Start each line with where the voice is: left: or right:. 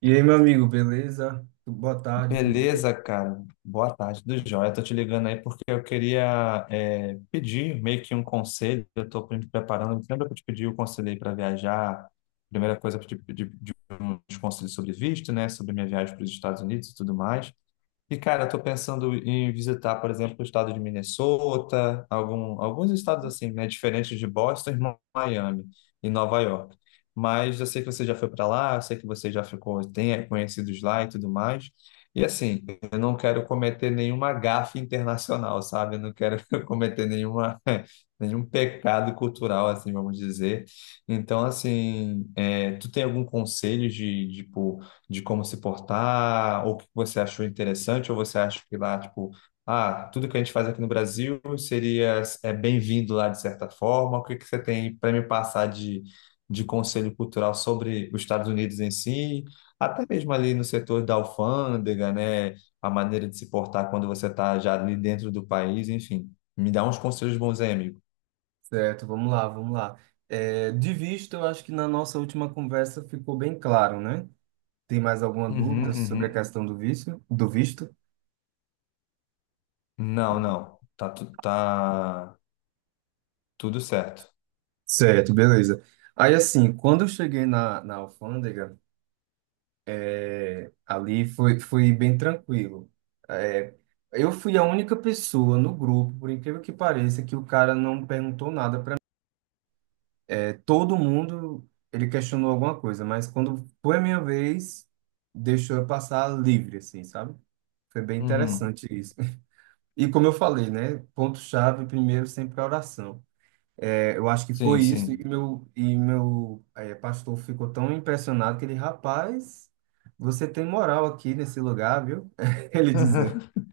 right: E aí, meu amigo, beleza? Boa tarde, tudo bem?
left: Beleza, cara. Boa tarde, do Joia. Tô te ligando aí porque eu queria pedir meio que um conselho. Eu tô me preparando. Lembra que eu te pedi o conselho aí para viajar? Primeira coisa, eu te pedi de uns conselhos sobre visto, né? Sobre minha viagem para os Estados Unidos e tudo mais. E, cara, eu tô pensando em visitar, por exemplo, o estado de Minnesota, alguns estados assim, né, diferentes de Boston, e Miami e Nova York. Mas eu sei que você já foi para lá, eu sei que você já ficou, tem conhecidos lá e tudo mais. E assim, eu não quero cometer nenhuma gafe internacional, sabe? Eu não quero cometer nenhuma, nenhum pecado cultural, assim, vamos dizer. Então, assim, tu tem algum conselho de, tipo, de como se portar, ou o que você achou interessante, ou você acha que lá, tipo, ah, tudo que a gente faz aqui no Brasil seria bem-vindo lá de certa forma? O que que você tem para me passar de conselho cultural sobre os Estados Unidos em si? Até mesmo ali no setor da alfândega, né? A maneira de se portar quando você está já ali dentro do país, enfim. Me dá uns conselhos bons aí, amigo.
right: Certo, vamos lá, vamos lá. É, de vista, eu acho que na nossa última conversa ficou bem claro, né? Tem mais alguma dúvida
left: Uhum,
right: sobre a
left: uhum.
right: questão do vício do visto?
left: Não, não. Tá, tá tudo certo.
right: Certo, beleza. Aí, assim, quando eu cheguei na alfândega, ali foi bem tranquilo. É, eu fui a única pessoa no grupo, por incrível que pareça, que o cara não perguntou nada para Todo mundo, ele questionou alguma coisa, mas quando foi a minha vez, deixou eu passar livre, assim, sabe? Foi bem
left: Uhum.
right: interessante isso. E como eu falei, né? Ponto-chave, primeiro sempre a oração. Eu acho que
left: Sim,
right: foi isso, e
left: sim.
right: meu pastor ficou tão impressionado que ele, rapaz, você tem moral aqui nesse lugar, viu? Ele dizendo.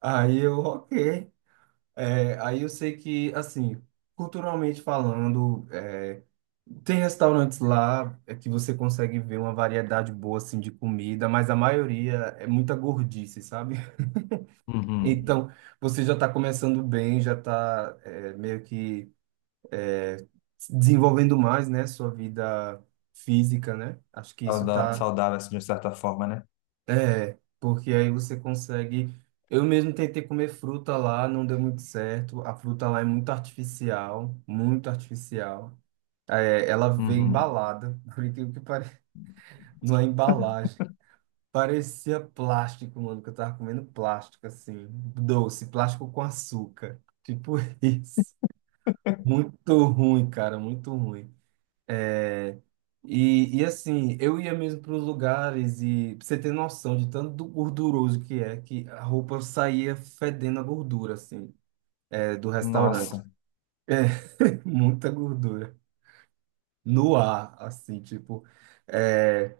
right: Aí eu, ok. É, aí eu sei que, assim, culturalmente falando, tem restaurantes lá que você consegue ver uma variedade boa, assim, de comida, mas a maioria é muita gordice, sabe?
left: Uhum.
right: Então, você já está começando bem, já está meio que desenvolvendo mais, né, sua vida física, né? Acho que isso está...
left: Saudável, assim, de certa forma, né?
right: É, porque aí você consegue. Eu mesmo tentei comer fruta lá, não deu muito certo. A fruta lá é muito artificial, muito artificial. É, ela vem
left: Uhum.
right: embalada, por incrível que pareça, numa embalagem. Parecia plástico, mano, que eu tava comendo plástico, assim, doce, plástico com açúcar. Tipo isso. Muito ruim, cara, muito ruim. É, e assim, eu ia mesmo para os lugares e pra você ter noção de tanto do gorduroso que é, que a roupa saía fedendo a gordura, assim, do restaurante.
left: Nossa.
right: É, muita gordura. No ar, assim, tipo. É...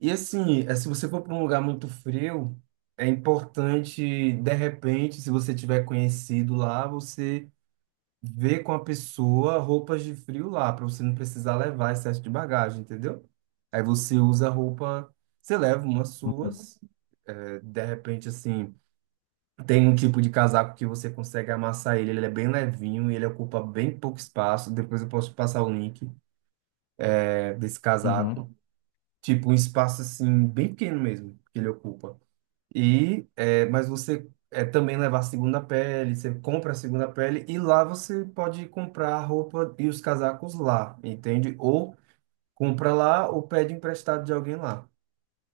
right: E assim, é, se você for para um lugar muito frio, é importante, de repente, se você tiver conhecido lá, você ver com a pessoa roupas de frio lá, para você não precisar levar excesso de bagagem, entendeu? Aí você usa roupa, você leva umas
left: Uhum.
right: suas, de repente, assim, tem um tipo de casaco que você consegue amassar ele, ele é bem levinho e ele ocupa bem pouco espaço. Depois eu posso te passar o link, desse
left: Uhum.
right: casaco. Tipo, um espaço, assim, bem pequeno mesmo, que ele ocupa. Mas você também levar a segunda pele, você compra a segunda pele e lá você pode comprar a roupa e os casacos lá, entende? Ou compra lá ou pede emprestado de alguém lá,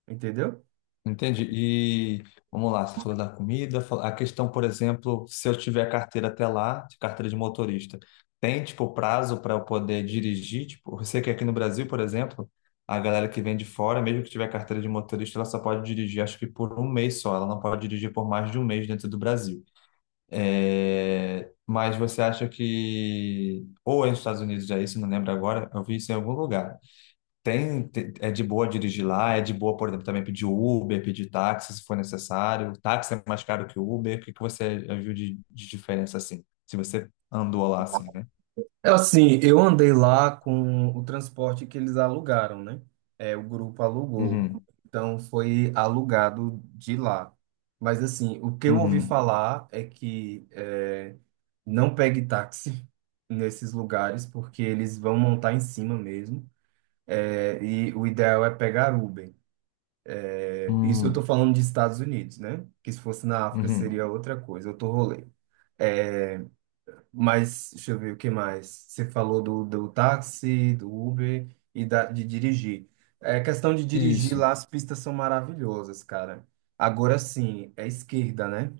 right: entendeu?
left: Entendi. E vamos lá, você falou da comida, a questão, por exemplo, se eu tiver carteira até lá, de carteira de motorista, tem tipo prazo para eu poder dirigir? Tipo, eu sei que aqui no Brasil, por exemplo, a galera que vem de fora, mesmo que tiver carteira de motorista, ela só pode dirigir, acho que por um mês só, ela não pode dirigir por mais de um mês dentro do Brasil. É, mas você acha que, ou é nos Estados Unidos já isso, não lembro agora, eu vi isso em algum lugar. Tem, é de boa dirigir lá, é de boa, por exemplo, também pedir Uber, pedir táxi se for necessário. Táxi é mais caro que o Uber. O que que você viu de diferença assim? Se você andou lá assim, né?
right: Assim, eu andei lá com o transporte que eles alugaram, né? É, o grupo alugou.
left: Uhum,
right: Então, foi alugado de lá. Mas, assim, o que eu ouvi
left: uhum,
right: falar é que não pegue táxi nesses lugares, porque eles vão montar em cima mesmo. É, e o ideal é pegar Uber. É, isso eu tô
left: uhum,
right: falando de Estados Unidos, né? Que se fosse na África
left: uhum.
right: seria outra coisa, outro rolê. Mas, deixa eu ver o que mais. Você falou do táxi, do Uber e de dirigir. É questão de dirigir
left: Isso.
right: lá, as pistas são maravilhosas, cara. Agora sim, é esquerda, né?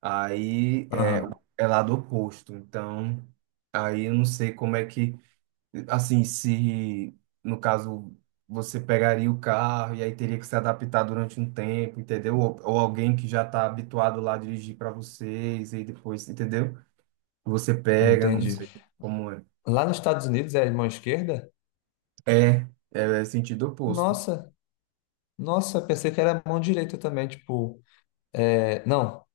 right: Aí é,
left: Aham,
right: é lado oposto. Então, aí eu não sei como é que. Assim, se no caso você pegaria o carro e aí teria que se adaptar durante um tempo, entendeu? Ou alguém que já está habituado lá a dirigir para vocês e depois, entendeu? Você pega, não
left: entendi.
right: sei como é.
left: Lá nos Estados Unidos é mão esquerda?
right: É, é sentido oposto.
left: Nossa, nossa, pensei que era mão direita também, tipo. É, não,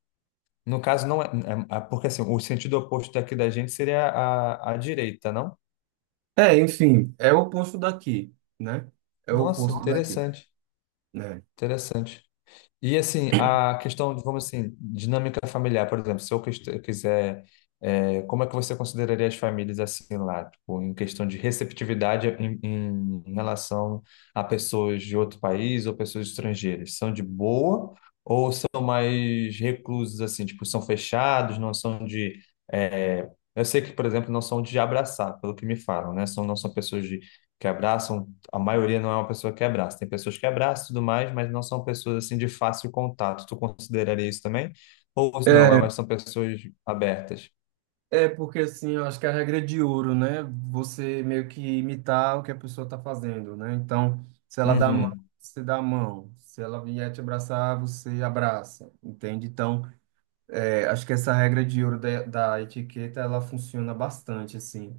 left: no caso, não é, porque assim, o sentido oposto daqui da gente seria a direita, não?
right: É, enfim, é o oposto daqui, né? É o
left: Nossa,
right: oposto Nossa. Daqui,
left: interessante,
right: né?
left: interessante. E assim, a questão, vamos assim, dinâmica familiar, por exemplo, se eu quiser, é, como é que você consideraria as famílias assim lá, tipo, em questão de receptividade em, em relação a pessoas de outro país ou pessoas estrangeiras? São de boa ou são mais reclusos assim, tipo, são fechados, não são de, é, eu sei que, por exemplo, não são de abraçar, pelo que me falam, né? São, não são pessoas de, que abraçam a maioria não é uma pessoa que abraça. Tem pessoas que abraçam e tudo mais, mas não são pessoas assim de fácil contato. Tu consideraria isso também? Ou não, é,
right: É,
left: mas são pessoas abertas.
right: é porque assim, eu acho que a regra é de ouro, né? Você meio que imitar o que a pessoa tá fazendo, né? Então, se ela dá a mão,
left: Uhum,
right: você dá a mão. Se ela vier te abraçar, você abraça, entende? Então, é, acho que essa regra de ouro da etiqueta, ela funciona bastante, assim,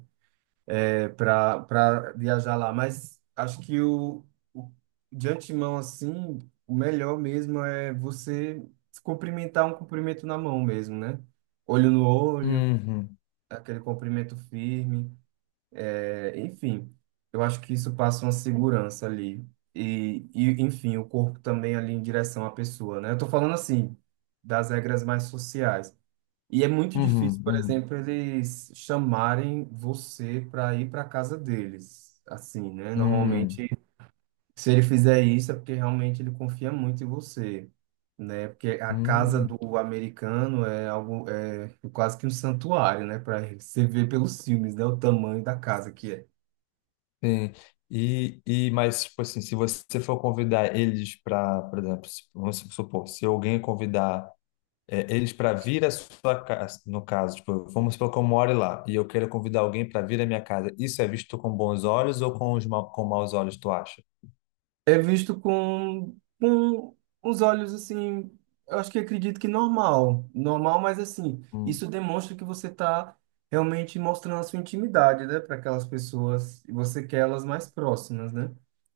right: para viajar lá, mas acho que o de antemão assim, o melhor mesmo é você se cumprimentar, um cumprimento na mão mesmo, né? Olho no olho,
left: uhum,
right: aquele cumprimento firme, é, enfim. Eu acho que isso passa uma segurança ali. Enfim, o corpo também ali em direção à pessoa, né? Eu tô falando assim, das regras mais sociais. E é muito difícil,
left: uhum,
right: por
left: uhum,
right: exemplo, eles chamarem você para ir para casa deles. Assim, né?
left: uhum,
right: Normalmente, se ele fizer isso, é porque realmente ele confia muito em você, né? Porque a casa
left: uhum.
right: do americano é algo, é quase que um santuário, né? Para você ver pelos filmes, né? O tamanho da casa que é.
left: Sim. E, mas, tipo assim, se você for convidar eles para, por exemplo, vamos supor, se alguém convidar eles para vir à sua casa, no caso, tipo, vamos supor que eu moro lá e eu quero convidar alguém para vir à minha casa, isso é visto com bons olhos ou com, os ma com maus olhos, tu acha?
right: É visto com uns olhos assim, eu acho que, acredito que normal, normal, mas assim,
left: Hum,
right: isso demonstra que você está realmente mostrando a sua intimidade, né, para aquelas pessoas e você quer elas mais próximas, né?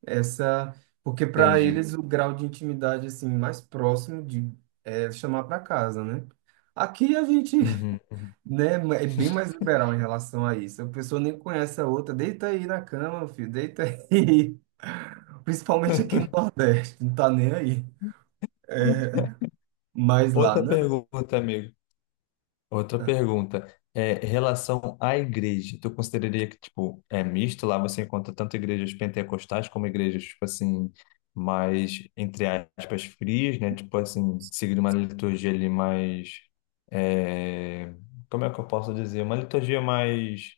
right: Essa, porque para
left: entendi.
right: eles o grau de intimidade assim mais próximo de é chamar para casa, né? Aqui a gente,
left: Uhum, uhum.
right: né? É bem mais liberal em relação a isso. A pessoa nem conhece a outra. Deita aí na cama, filho, deita aí. Principalmente aqui no Nordeste, não tá nem aí. É, mas lá,
left: Outra
right: não.
left: pergunta, amigo. Outra pergunta é em relação à igreja. Tu consideraria que tipo é misto lá? Você encontra tanto igrejas pentecostais como igrejas tipo assim mais entre aspas frias, né? Tipo assim seguindo uma liturgia ali mais é, como é que eu posso dizer? Uma liturgia mais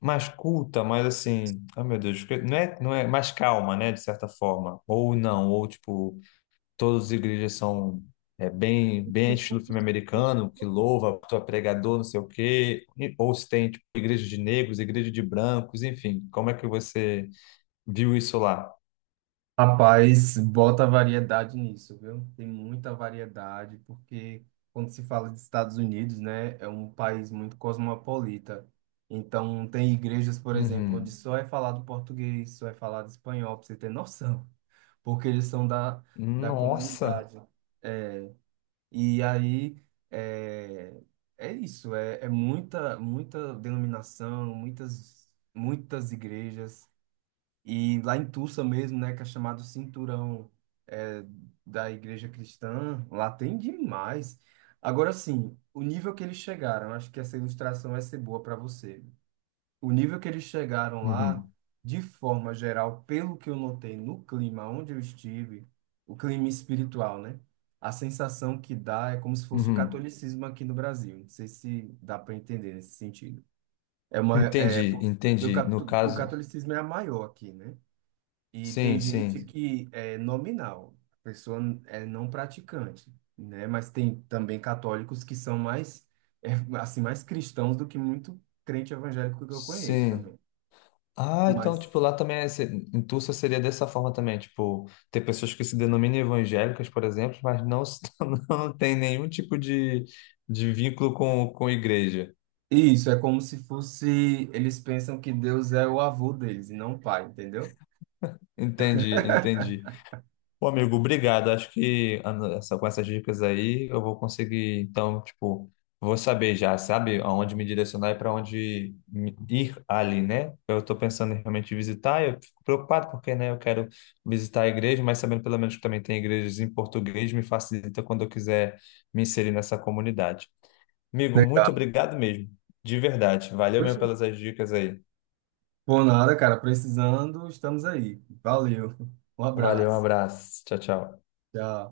left: mais culta, mais assim. Ai meu Deus, não é não é mais calma, né? De certa forma. Ou não, ou tipo todas as igrejas são é, bem, bem estilo filme americano, que louva, tu é pregador, não sei o quê, ou se tem tipo, igreja de negros, igreja de brancos, enfim, como é que você viu isso lá?
right: Rapaz, bota variedade nisso, viu? Tem muita variedade, porque quando se fala de Estados Unidos, né, é um país muito cosmopolita. Então, tem igrejas, por exemplo, onde
left: Uhum.
right: só é falado português, só é falado espanhol, pra você ter noção, porque eles são da
left: Nossa!
right: comunidade. E aí é, é isso, é muita, muita denominação, muitas igrejas. E lá em Tulsa mesmo, né, que é chamado Cinturão é, da Igreja Cristã, lá tem demais. Agora sim, o nível que eles chegaram, acho que essa ilustração vai ser boa para você, o nível que eles chegaram lá,
left: Uhum.
right: de forma geral, pelo que eu notei no clima onde eu estive, o clima espiritual, né? A sensação que dá é como se fosse o
left: Uhum.
right: catolicismo aqui no Brasil. Não sei se dá para entender nesse sentido. É uma, é,
left: Entendi, entendi. No
right: o
left: caso,
right: catolicismo é a maior aqui, né? E tem
left: sim,
right: gente
left: sim,
right: que é nominal, a pessoa é não praticante, né? Mas tem também católicos que são mais, é, assim, mais cristãos do que muito crente evangélico que eu conheço
left: sim.
right: também.
left: Ah, então,
right: Mas
left: tipo, lá também, é, em Tulsa seria dessa forma também, tipo, tem pessoas que se denominam evangélicas, por exemplo, mas não, não tem nenhum tipo de vínculo com igreja.
right: isso é como se fosse, eles pensam que Deus é o avô deles e não o pai, entendeu?
left: Entendi, entendi. Pô, amigo, obrigado. Acho que ah, com essas dicas aí eu vou conseguir, então, tipo, vou saber já, sabe, aonde me direcionar e para onde ir ali, né? Eu estou pensando em realmente visitar, eu fico preocupado porque, né, eu quero visitar a igreja, mas sabendo pelo menos que também tem igrejas em português, me facilita quando eu quiser me inserir nessa comunidade. Amigo, muito
right: Legal.
left: obrigado mesmo, de verdade. Valeu mesmo
right: Poxa.
left: pelas as dicas aí.
right: Por nada, cara, precisando, estamos aí. Valeu. Um
left: Valeu, um
right: abraço.
left: abraço. Tchau, tchau.
right: Tchau.